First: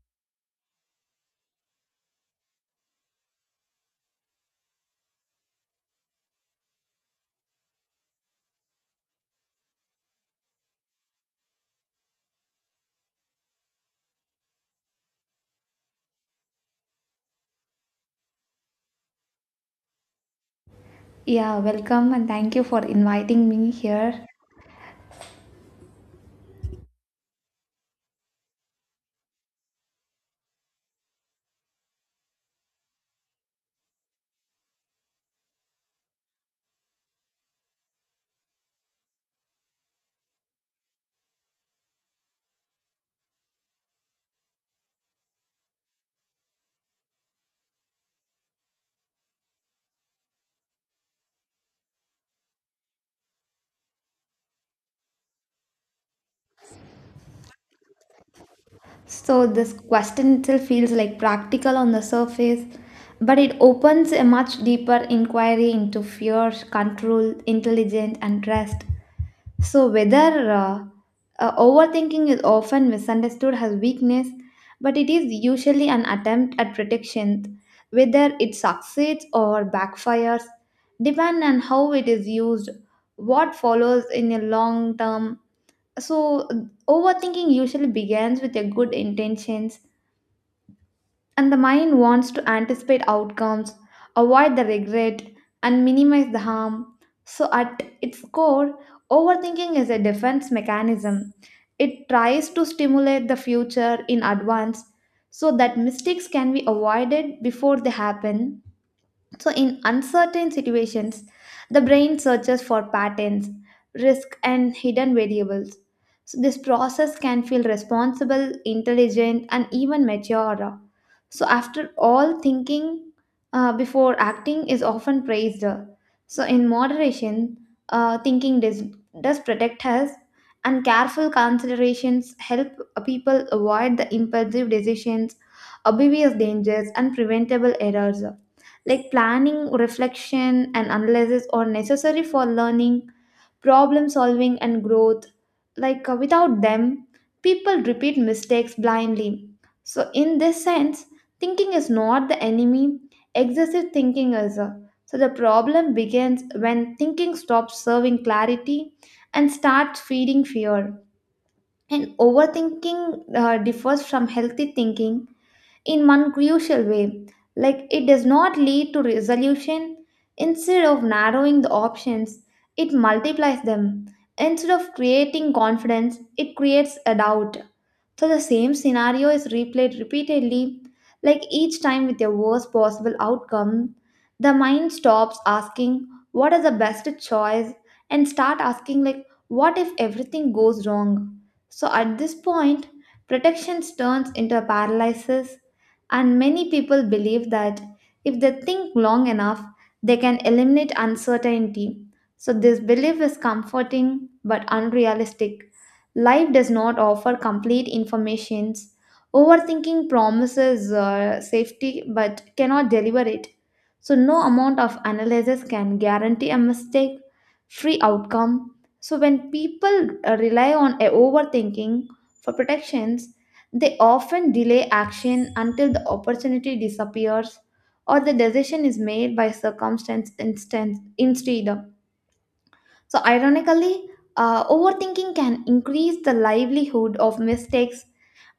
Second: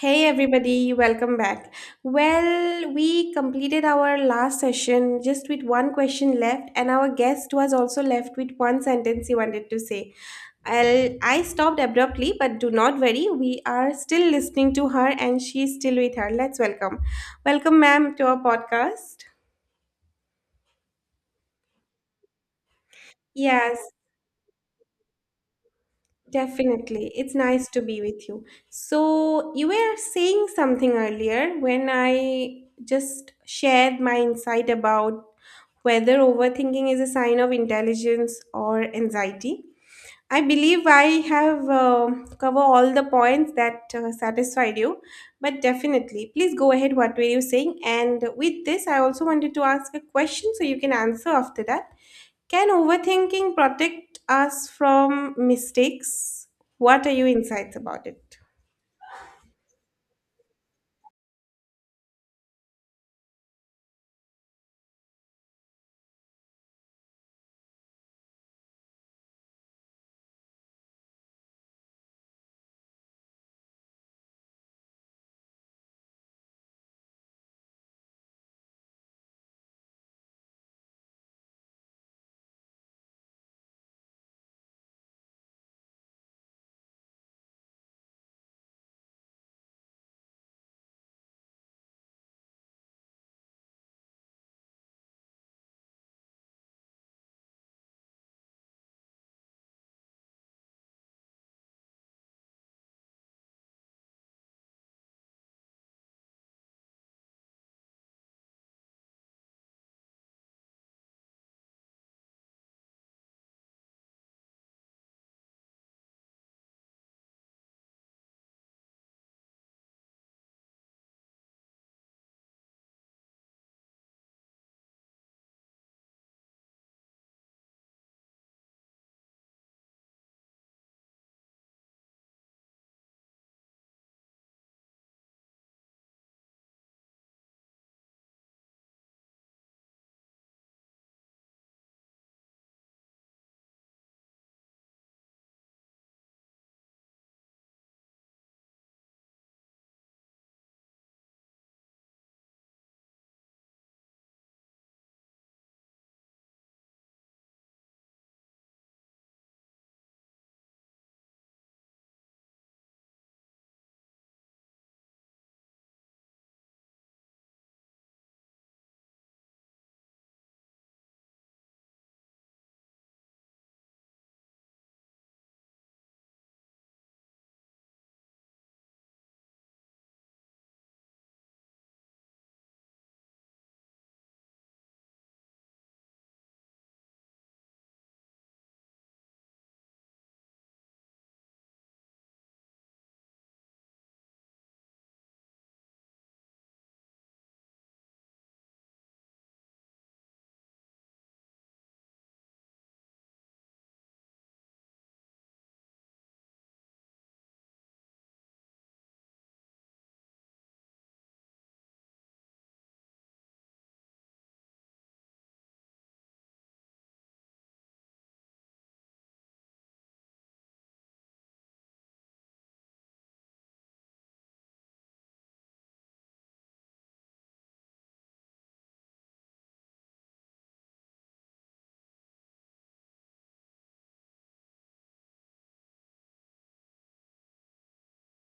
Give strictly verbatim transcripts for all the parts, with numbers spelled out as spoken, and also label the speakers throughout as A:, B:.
A: Hey everybody, welcome back. Well, we completed our last session just with one question left, and our guest was also left with one sentence he wanted to say. I'll, I stopped abruptly, but do not worry, we are still listening to her and she's still with her. Let's welcome. Welcome, ma'am, to our podcast.
B: Yeah, welcome and thank you for inviting me
A: Yes,
B: here.
A: definitely. It's nice to be with you. So, you were saying something earlier when I just shared my insight about whether overthinking is a sign of intelligence or anxiety. I believe I have uh, covered all the points that uh, satisfied you, but definitely, please go ahead. What were you saying? And with this, I also wanted to ask a question so you can answer after that. Can overthinking protect us from mistakes? What are your insights about it?
B: So, this question itself feels like practical on the surface, but it opens a much deeper inquiry into fear, control, intelligence, and trust. So, whether uh, uh, overthinking is often misunderstood as weakness, but it is usually an attempt at protection. Whether it succeeds or backfires depend on how it is used, what follows in a long term. So, overthinking usually begins with your good intentions, and the mind wants to anticipate outcomes, avoid the regret, and minimize the harm. So, at its core, overthinking is a defense mechanism. It tries to stimulate the future in advance so that mistakes can be avoided before they happen. So, in uncertain situations, the brain searches for patterns, risk, and hidden variables. So, this process can feel responsible, intelligent, and even mature. So, after all, thinking uh, before acting is often praised. So, in moderation, uh, thinking does, does protect us, and careful considerations help people avoid the impulsive decisions, obvious dangers, and preventable errors. Like planning, reflection, and analysis are necessary for learning, problem solving, and growth. Like uh, without them, people repeat mistakes blindly. So, in this sense, thinking is not the enemy, excessive thinking is. uh, So, the problem begins when thinking stops serving clarity and starts feeding fear. And overthinking uh, differs from healthy thinking in one crucial way. Like it does not lead to resolution. Instead of narrowing the options, it multiplies them. Instead of creating confidence, it creates a doubt. So the same scenario is replayed repeatedly, like each time with a worst possible outcome. The mind stops asking what is the best choice and start asking like what if everything goes wrong. So at this point, protection turns into a paralysis and many people believe that if they think long enough, they can eliminate uncertainty. So this belief is comforting but unrealistic. Life does not offer complete informations. Overthinking promises uh, safety but cannot deliver it. So, no amount of analysis can guarantee a mistake free outcome. So, when people uh, rely on a overthinking for protections, they often delay action until the opportunity disappears or the decision is made by circumstance instance instead. So, ironically, uh, overthinking can increase the livelihood of mistakes,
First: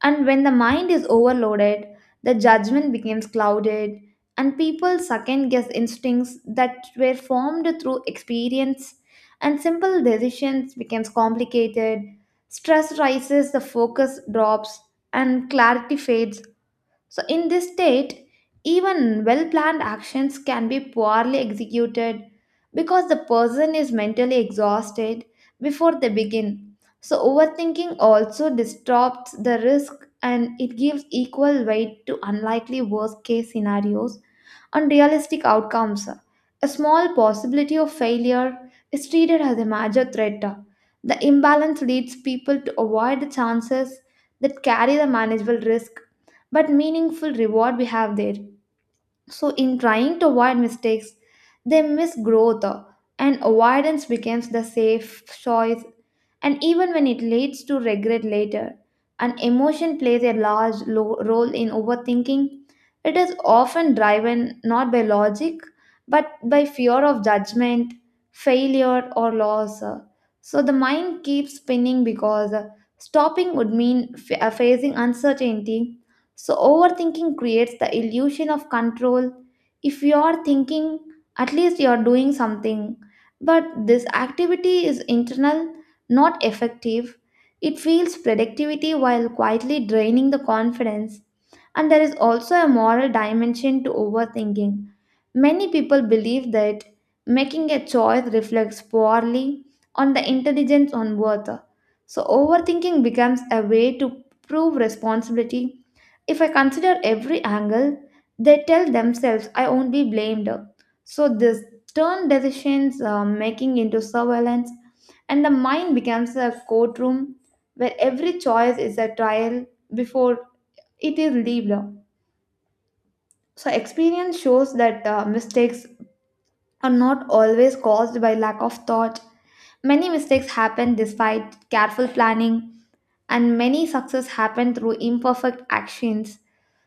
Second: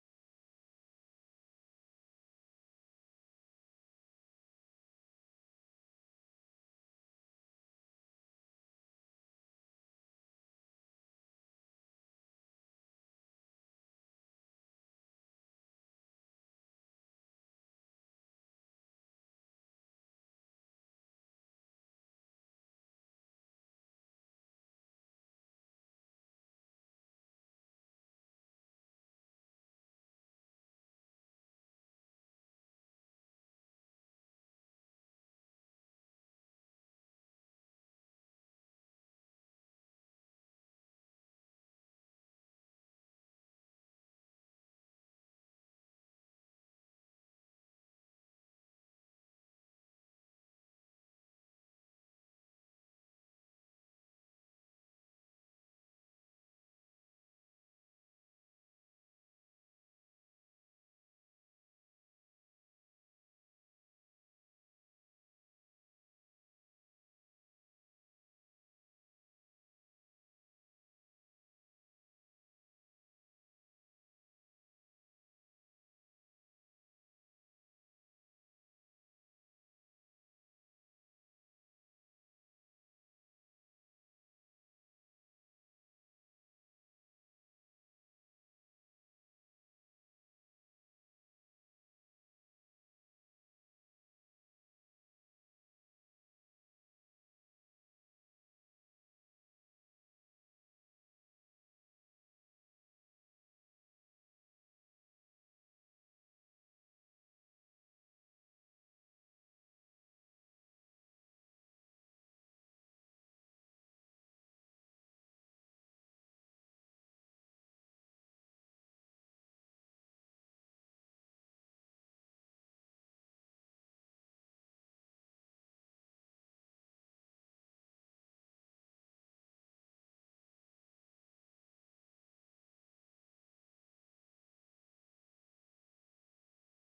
B: and when the mind is overloaded, the judgment becomes clouded, and people second guess instincts that were formed through experience, and simple decisions becomes complicated. Stress rises, the focus drops, and clarity fades. So, in this state, even well planned actions can be poorly executed because the person is mentally exhausted before they begin. So, overthinking also distorts the risk and it gives equal weight to unlikely worst case scenarios and realistic outcomes. A small possibility of failure is treated as a major threat. The imbalance leads people to avoid the chances that carry the manageable risk but meaningful reward we have there. So, in trying to avoid mistakes, they miss growth, uh, and avoidance becomes the safe choice, and even when it leads to regret later. An emotion plays a large lo- role in overthinking. It is often driven not by logic but by fear of judgment, failure, or loss. So the mind keeps spinning because uh, stopping would mean f- uh, facing uncertainty. So, overthinking creates the illusion of control. If you are thinking, at least you are doing something. But this activity is internal, not effective. It feels productivity while quietly draining the confidence. And there is also a moral dimension to overthinking. Many people believe that making a choice reflects poorly on the intelligence on worth. So overthinking becomes a way to prove responsibility. If I consider every angle, they tell themselves I won't be blamed. So this turn decisions uh, making into surveillance and the mind becomes a courtroom where every choice is a trial before it is lived. So, experience shows that uh, mistakes are not always caused by lack of thought. Many mistakes happen despite careful planning, and many success happen through imperfect actions.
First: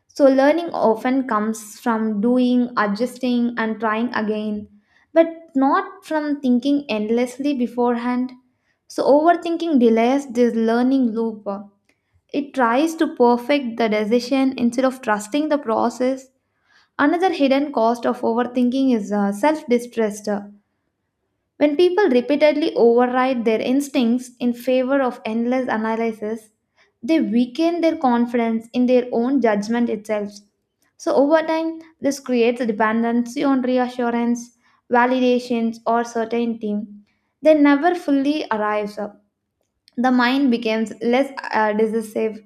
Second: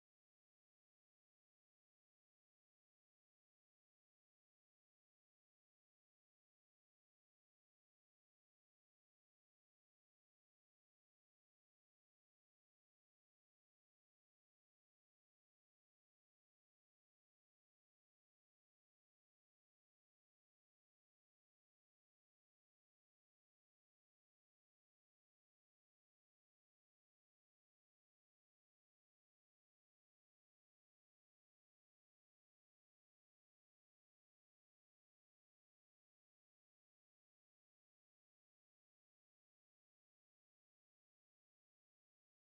B: So, learning often comes from doing, adjusting, and trying again, but not from thinking endlessly beforehand. So, overthinking delays this learning loop. It tries to perfect the decision instead of trusting the process. Another hidden cost of overthinking is uh, self distrust. When people repeatedly override their instincts in favor of endless analysis, they weaken their confidence in their own judgment itself. So, over time, this creates a dependency on reassurance, validations, or certainty. They never fully arrives. The mind becomes less uh, decisive,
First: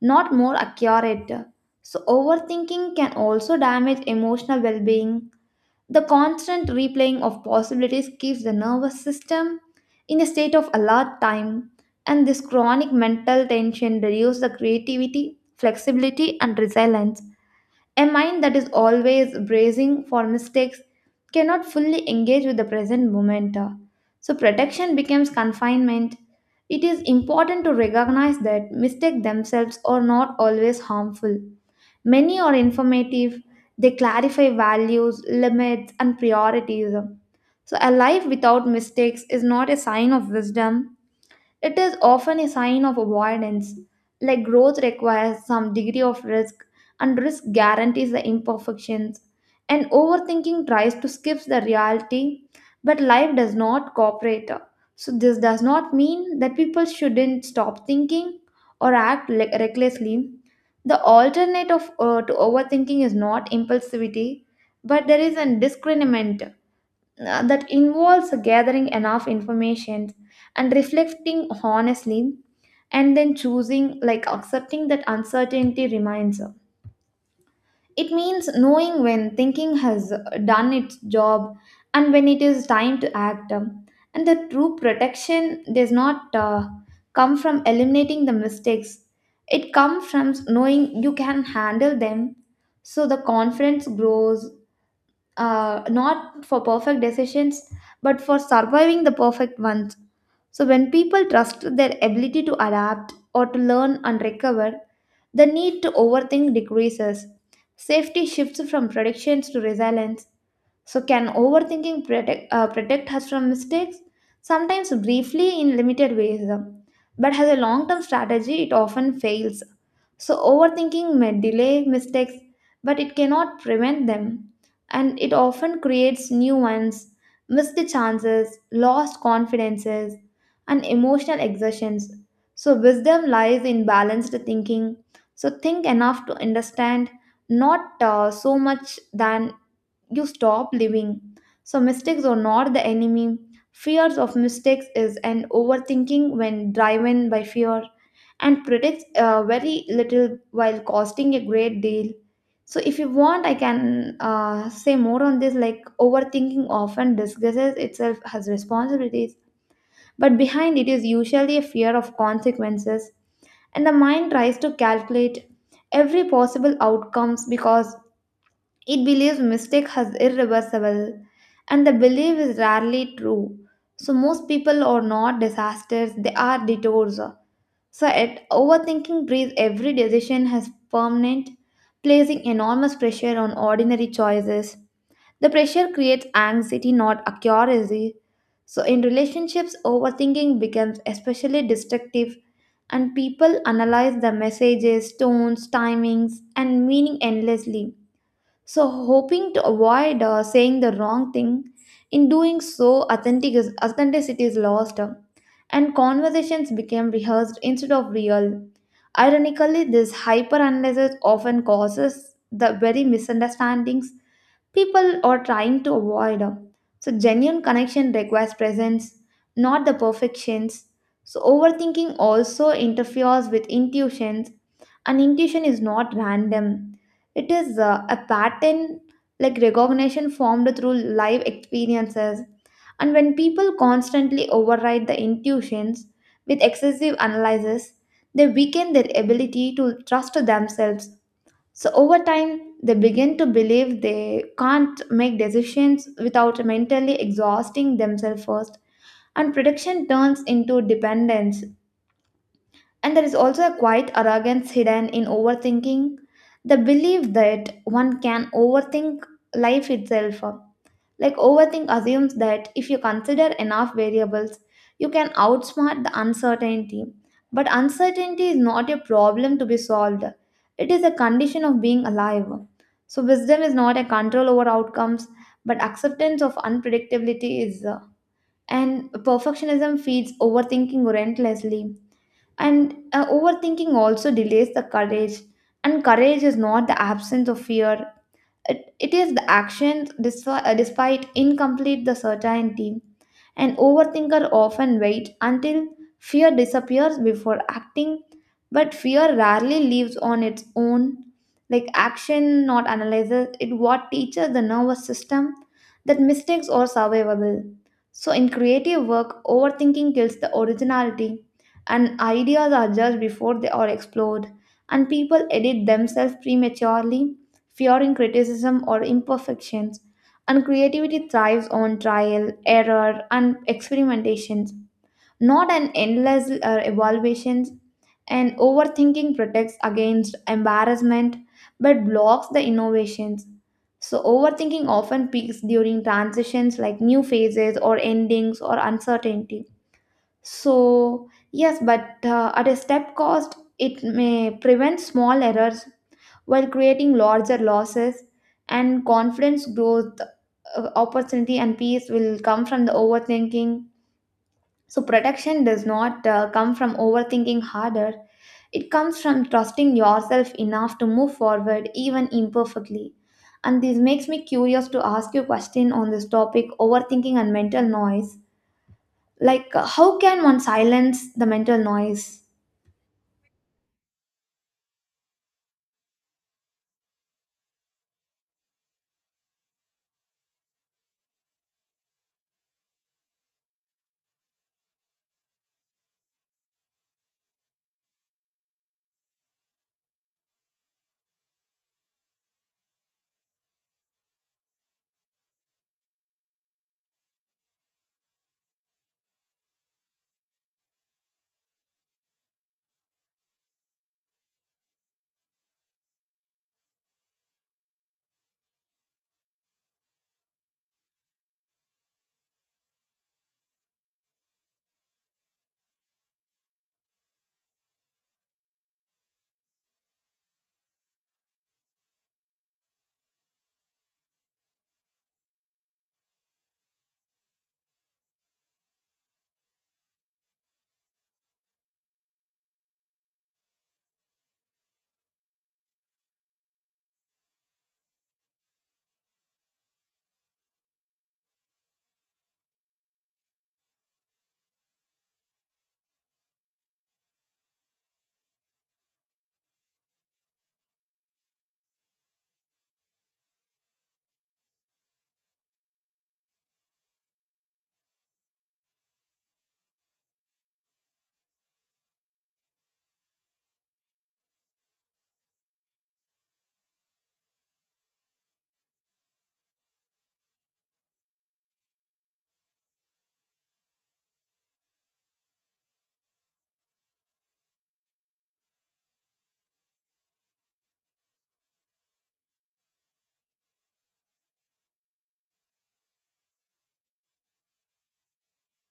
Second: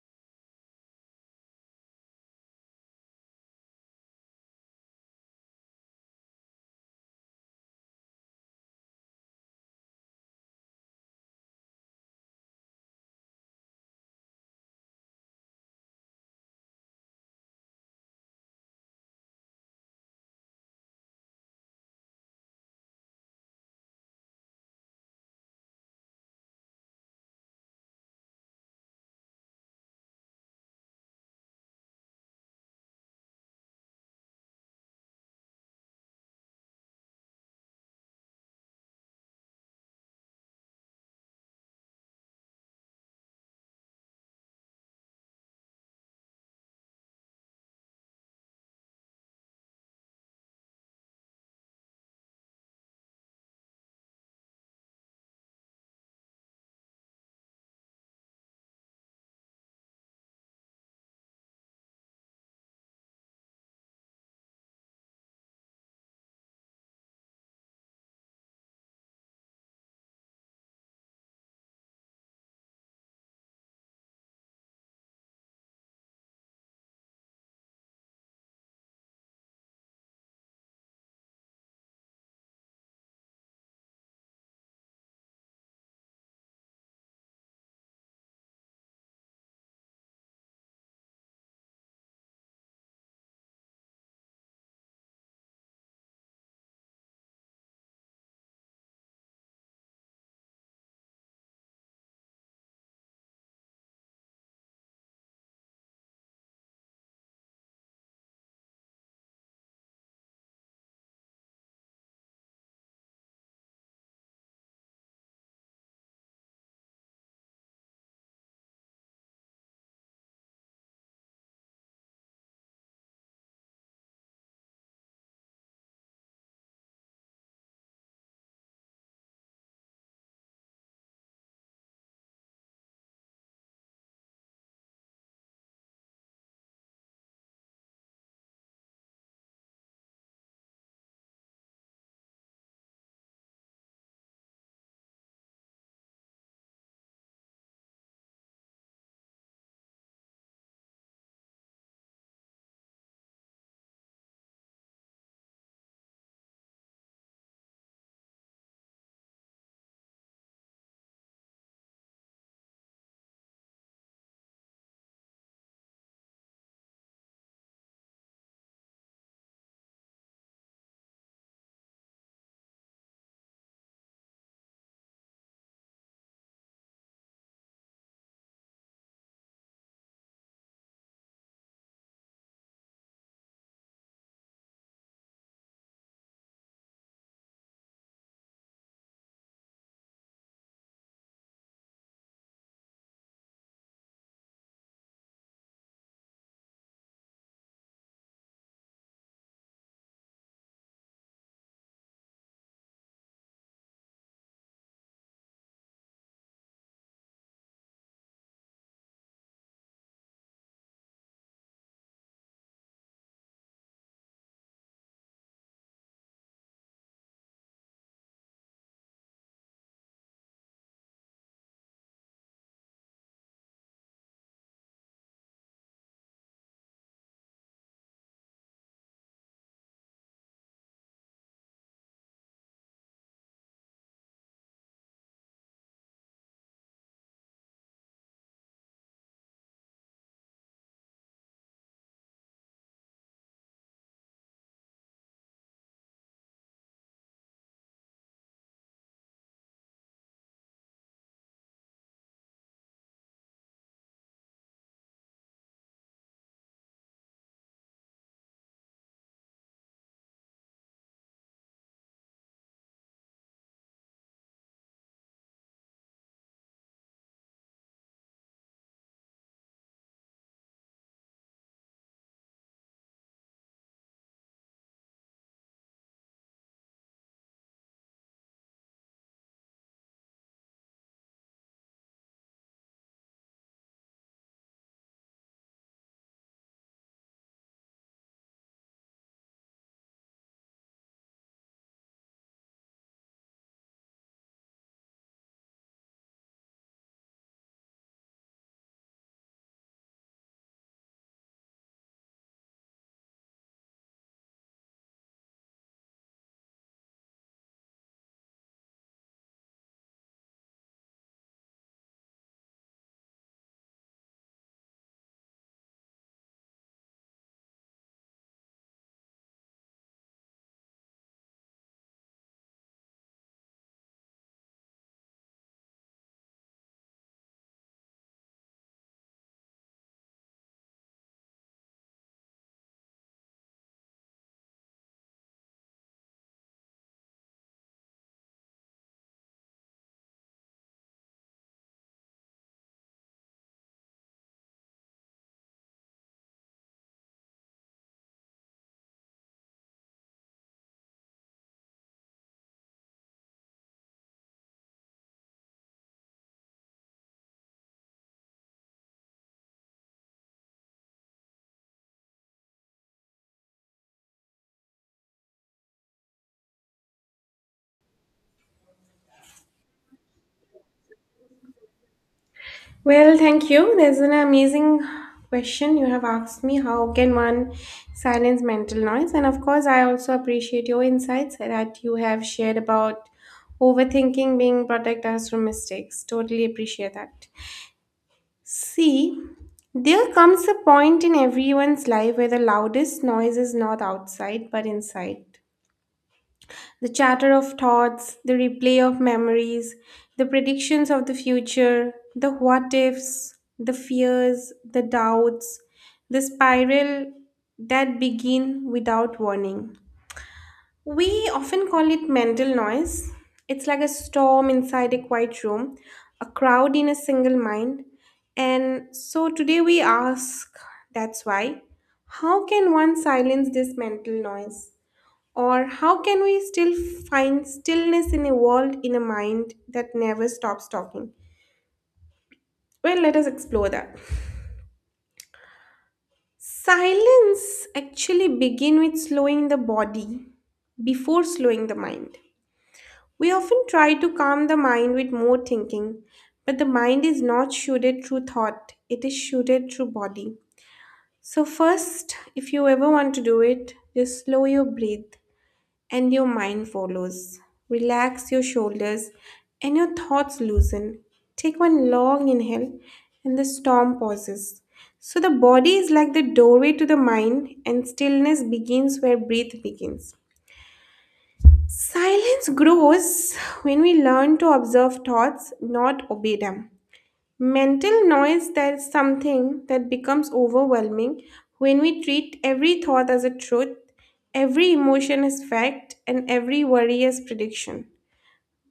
B: not more accurate. So, overthinking can also damage emotional well being. The constant replaying of possibilities keeps the nervous system in a state of alert time, and this chronic mental tension reduces the creativity, flexibility, and resilience. A mind that is always bracing for mistakes cannot fully engage with the present moment. So, protection becomes confinement. It is important to recognize that mistakes themselves are not always harmful. Many are informative, they clarify values, limits, and priorities. So, a life without mistakes is not a sign of wisdom, it is often a sign of avoidance, like growth requires some degree of risk, and risk guarantees the imperfections. And overthinking tries to skip the reality, but life does not cooperate. So, this does not mean that people shouldn't stop thinking or act le- recklessly. The alternative uh, to overthinking is not impulsivity, but there is a discernment uh, that involves gathering enough information and reflecting honestly and then choosing like accepting that uncertainty remains. It means knowing when thinking has done its job and when it is time to act um, And the true protection does not uh, come from eliminating the mistakes. It comes from knowing you can handle them. So the confidence grows, uh, not for perfect decisions, but for surviving the perfect ones. So, when people trust their ability to adapt or to learn and recover, the need to overthink decreases. Safety shifts from predictions to resilience. So, can overthinking protect, uh, protect us from mistakes? Sometimes briefly in limited ways, uh, but as a long term strategy, it often fails. So, overthinking may delay mistakes, but it cannot prevent them. And it often creates new ones, missed chances, lost confidences, and emotional exertions. So, wisdom lies in balanced thinking. So, think enough to understand, not uh, so much than you stop living. So, mistakes are not the enemy. Fears of mistakes is an overthinking when driven by fear and predicts uh, very little while costing a great deal. So, if you want, I can uh, say more on this. Like, overthinking often disguises itself as responsibilities, but behind it is usually a fear of consequences, and the mind tries to calculate every possible outcomes because it believes mistake is irreversible and the belief is rarely true. So most people are not disasters, they are detours. So at overthinking breeds every decision as permanent, placing enormous pressure on ordinary choices. The pressure creates anxiety, not accuracy. So in relationships, overthinking becomes especially destructive and people analyze the messages, tones, timings, and meaning endlessly. So, hoping to avoid uh, saying the wrong thing, in doing so, authentic is, authenticity is lost uh, And conversations became rehearsed instead of real. Ironically, this hyperanalysis often causes the very misunderstandings people are trying to avoid. uh, So, genuine connection requires presence, not the perfections. So, overthinking also interferes with intuitions, and intuition is not random. It is uh, a pattern like recognition formed through live experiences. And when people constantly override the intuitions with excessive analysis, they weaken their ability to trust themselves. So over time, they begin to believe they can't make decisions without mentally exhausting themselves first. And prediction turns into dependence. And there is also a quiet arrogance hidden in overthinking, the belief that one can overthink life itself. Like overthink assumes that if you consider enough variables, you can outsmart the uncertainty. But uncertainty is not a problem to be solved, it is a condition of being alive. So, wisdom is not a control over outcomes, but acceptance of unpredictability is. uh, And perfectionism feeds overthinking relentlessly. And uh, overthinking also delays the courage. And courage is not the absence of fear, it, it is the actions despi- uh, despite incomplete the certainty. An overthinker often waits until fear disappears before acting, but fear rarely lives on its own. Like action, not analysis, it what teaches the nervous system that mistakes are survivable. So in creative work, overthinking kills the originality, and ideas are judged before they are explored, and people edit themselves prematurely fearing criticism or imperfections, and creativity thrives on trial, error, and experimentations, not an endless uh, evaluations. And overthinking protects against embarrassment but blocks the innovations. So, overthinking often peaks during transitions like new phases or endings or uncertainty. So, yes, but uh, at a step cost, it may prevent small errors while creating larger losses, and confidence growth, uh, opportunity, and peace will come from the overthinking. So, protection does not uh, come from overthinking harder, it comes from trusting yourself enough to move forward, even imperfectly. And this makes me curious to ask you a question on this topic overthinking and mental noise. Like, uh, how can one silence the mental noise?
A: Well, thank you. There's an amazing question you have asked me. How can one silence mental noise? And of course, I also appreciate your insights that you have shared about overthinking being protect us from mistakes. Totally appreciate that. See, there comes a point in everyone's life where the loudest noise is not outside but inside. The chatter of thoughts, the replay of memories, the predictions of the future, the what ifs, the fears, the doubts, the spiral that begin without warning. We often call it mental noise. It's like a storm inside a quiet room, a crowd in a single mind. And so today we ask that's why, how can one silence this mental noise? Or how can we still find stillness in a world in a mind that never stops talking? Well, let us explore that. Silence actually begin with slowing the body before slowing the mind. We often try to calm the mind with more thinking, but the mind is not shielded through thought, it is shielded through body. So first, if you ever want to do it, just slow your breath and your mind follows. Relax your shoulders and your thoughts loosen. Take one long inhale and the storm pauses. So the body is like the doorway to the mind and stillness begins where breath begins. Silence grows when we learn to observe thoughts, not obey them. Mental noise that's something that becomes overwhelming when we treat every thought as a truth, every emotion as fact, and every worry as prediction.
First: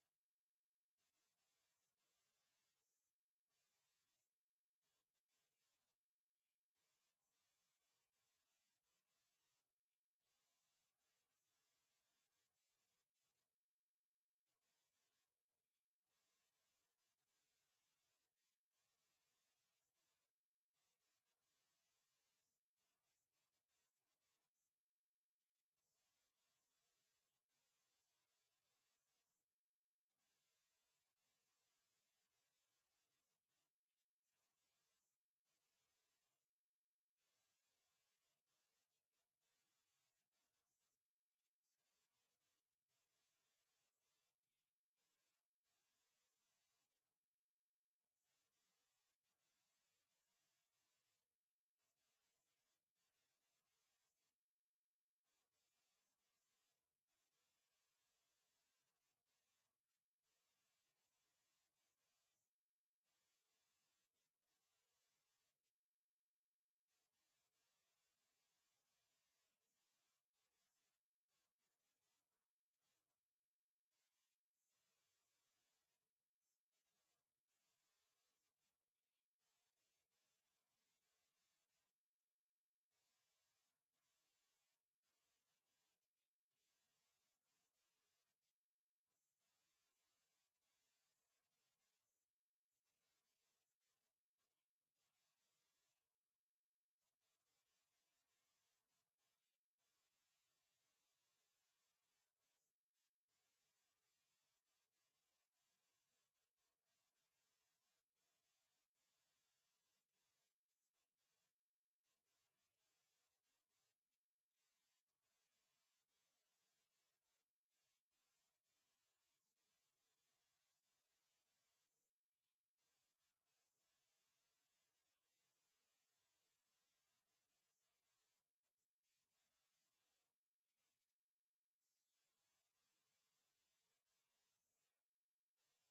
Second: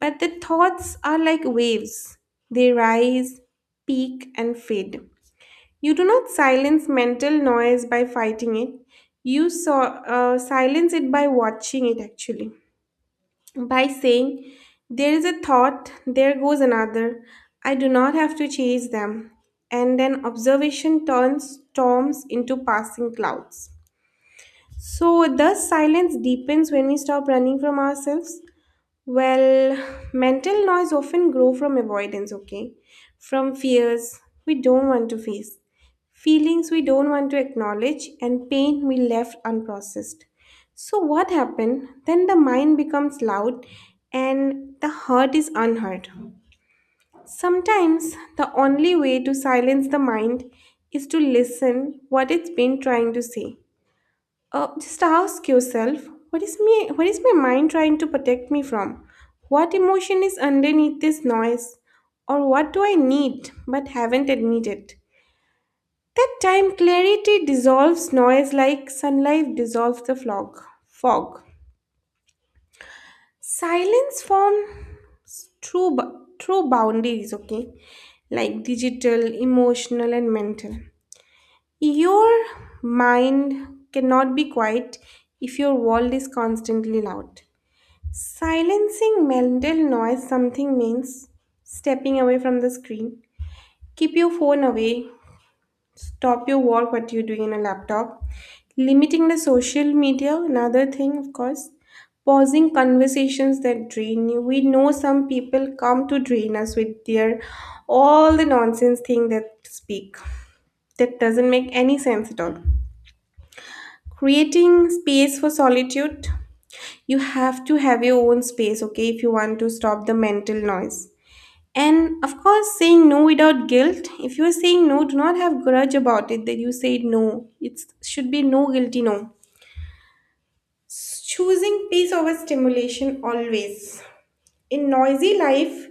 A: But the thoughts are like waves. They rise, peak, and fade. You do not silence mental noise by fighting it. You saw, uh, silence it by watching it actually by saying, there is a thought, there goes another. I do not have to chase them. And an observation turns storms into passing clouds. So, thus, silence deepens when we stop running from ourselves. Well, mental noise often grow from avoidance, okay? From fears we don't want to face, feelings we don't want to acknowledge, and pain we left unprocessed. So what happened? Then the mind becomes loud and the heart is unheard. Sometimes the only way to silence the mind is to listen what it's been trying to say. Uh, just ask yourself, what is me? What is my mind trying to protect me from? What emotion is underneath this noise? Or what do I need but haven't admitted? That time clarity dissolves noise like sunlight dissolves the fog. Fog. Silence forms true, bu- true boundaries. Okay, like digital, emotional, and mental. Your mind cannot be quiet if your world is constantly loud. Silencing mental noise something means stepping away from the screen. Keep your phone away. Stop your work what you're doing on a laptop. Limiting the social media, another thing of course. Pausing conversations that drain you. We know some people come to drain us with their all the nonsense thing that speak. That doesn't make any sense at all. Creating space for solitude, you have to have your own space, okay, if you want to stop the mental noise. And of course, saying no without guilt. If you're saying no, do not have grudge about it that you said no, it should be no guilty no. S- choosing peace over stimulation always. A noisy life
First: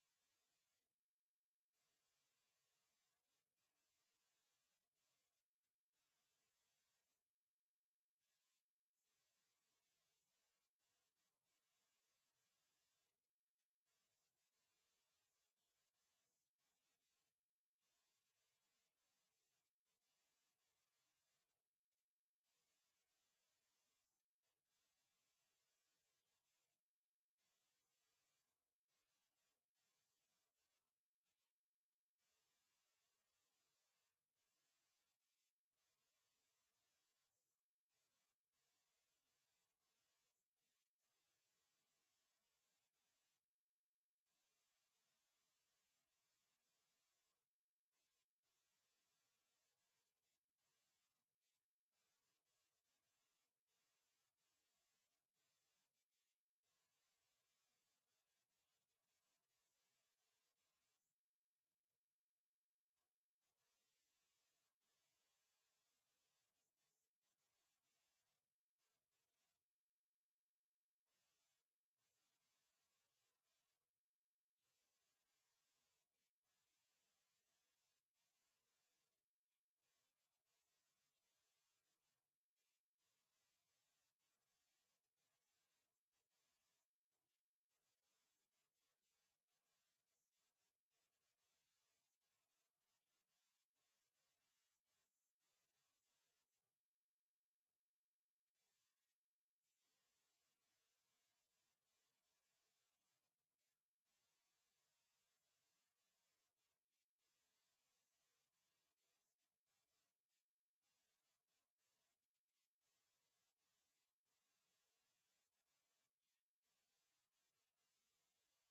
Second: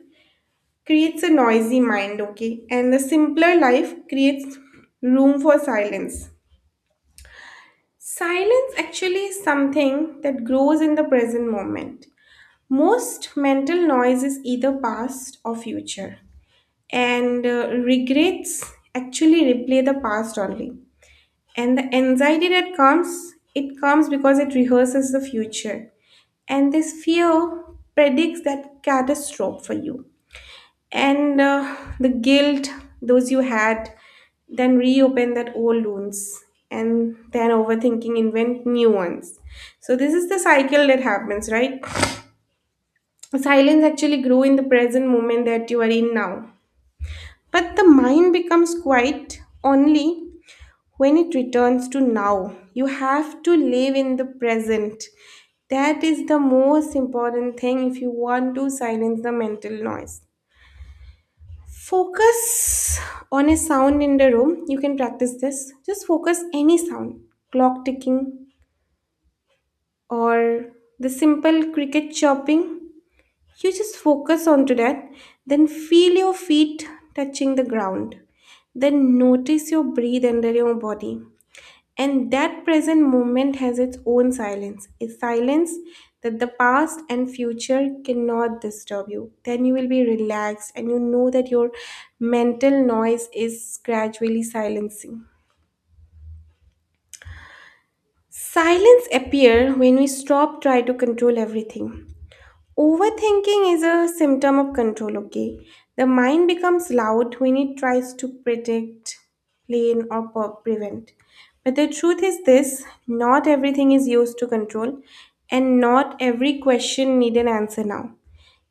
A: creates a noisy mind, okay, and the simpler life creates room for silence. Silence actually is something that grows in the present moment. Most mental noise is either past or future, and uh, regrets actually replay the past only. And the anxiety that comes, it comes because it rehearses the future, and this fear predicts that catastrophe for you. And uh, the guilt, those you had, then reopen that old wounds, and then overthinking invent new ones. So this is the cycle that happens, right? Silence actually grow in the present moment that you are in now. But the mind becomes quiet only when it returns to now. You have to live in the present. That is the most important thing if you want to silence the mental noise. Focus on a sound in the room. You can practice this. Just focus any sound, clock ticking or the simple cricket chirping. You just focus onto that, then feel your feet touching the ground. Then notice your breathe under your body. And that present moment has its own silence, a silence that the past and future cannot disturb you. Then you will be relaxed and you know that your mental noise is gradually silencing. Silence appear when we stop trying to control everything. Overthinking is a symptom of control, okay? The mind becomes loud when it tries to predict, plan, or per- prevent. But the truth is this, not everything is used to control, and not every question need an answer now,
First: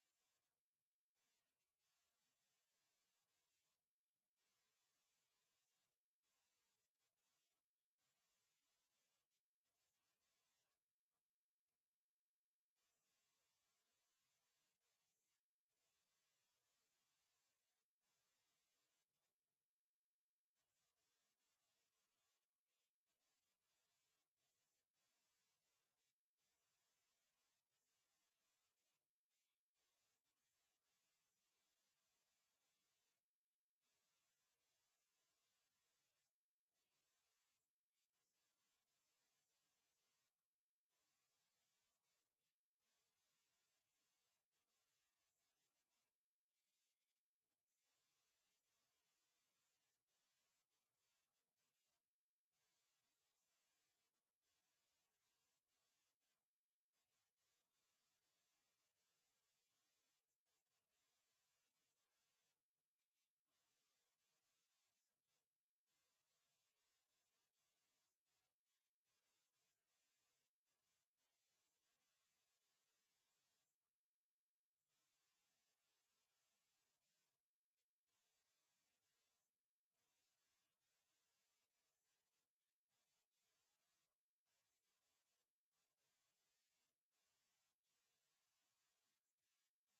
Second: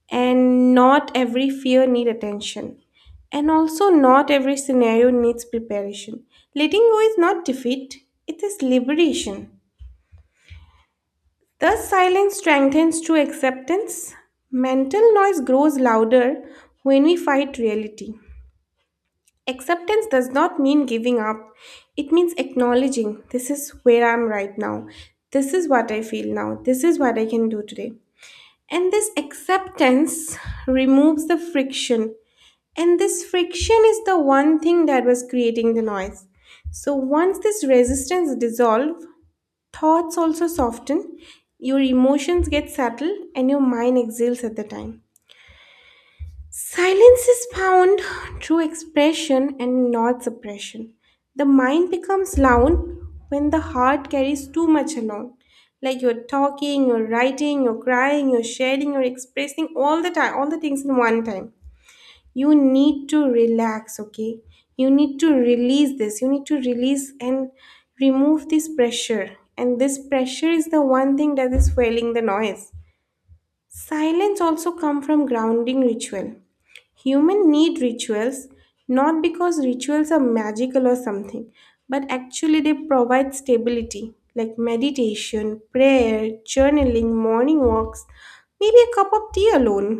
A: and not every fear need attention. And also, not every scenario needs preparation. Letting go is not defeat, it is liberation. Thus, silence strengthens true acceptance. Mental noise grows louder when we fight reality. Acceptance does not mean giving up, it means acknowledging this is where I am right now, this is what I feel now, this is what I can do today. And this acceptance removes the friction. And this friction is the one thing that was creating the noise. So once this resistance dissolves, thoughts also soften, your emotions get settled, and your mind exhales at the time. Silence is found through expression and not suppression. The mind becomes loud when the heart carries too much along. Like you're talking, you're writing, you're crying, you're sharing, you're expressing all the time, all the things in one time, you need to relax, okay? You need to release this, you need to release and remove this pressure, and this pressure is the one thing that is fueling the noise. Silence also come from grounding ritual. Human need rituals, not because rituals are magical or something, but actually they provide stability, like meditation, prayer, journaling, morning walks, maybe a cup of tea alone.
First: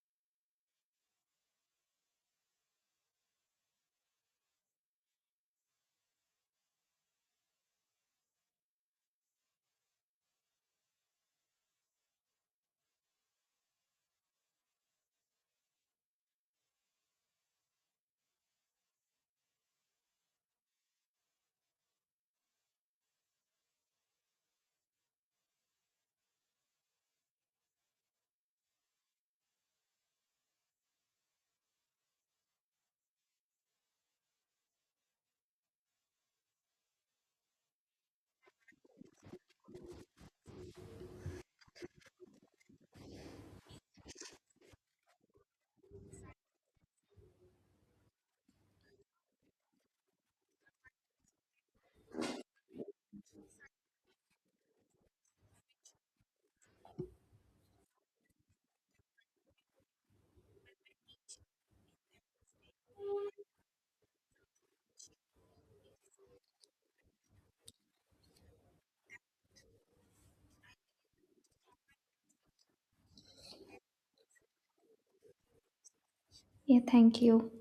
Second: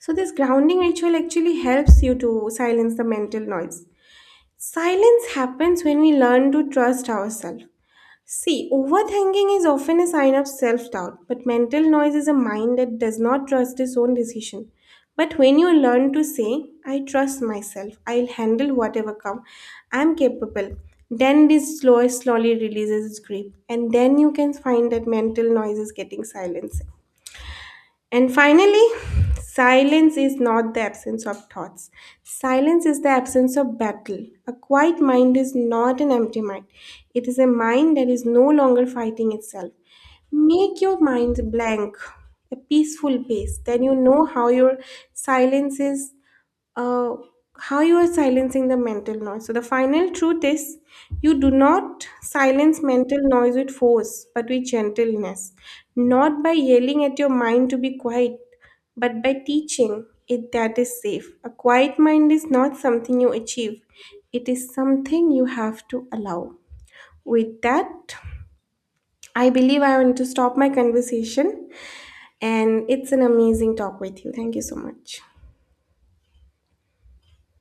A: So, this grounding ritual actually helps you to silence the mental noise. Silence happens when we learn to trust ourselves. See, overthinking is often a sign of self doubt, but mental noise is a mind that does not trust its own decision. But when you learn to say, I trust myself, I'll handle whatever comes, I'm capable, then this slow slowly releases its grip, and then you can find that mental noise is getting silenced. And finally, silence is not the absence of thoughts. Silence is the absence of battle. A quiet mind is not an empty mind, it is a mind that is no longer fighting itself. Make your mind blank, a peaceful place. Then you know how your silence is, uh, how you are silencing the mental noise. So, the final truth is you do not silence mental noise with force, but with gentleness. Not by yelling at your mind to be quiet, but by teaching it that is safe. A quiet mind is not something you achieve, it is something you have to allow. With that, I believe I want to stop my conversation, and it's an amazing talk with you. Thank you so much.
B: Yeah, thank you.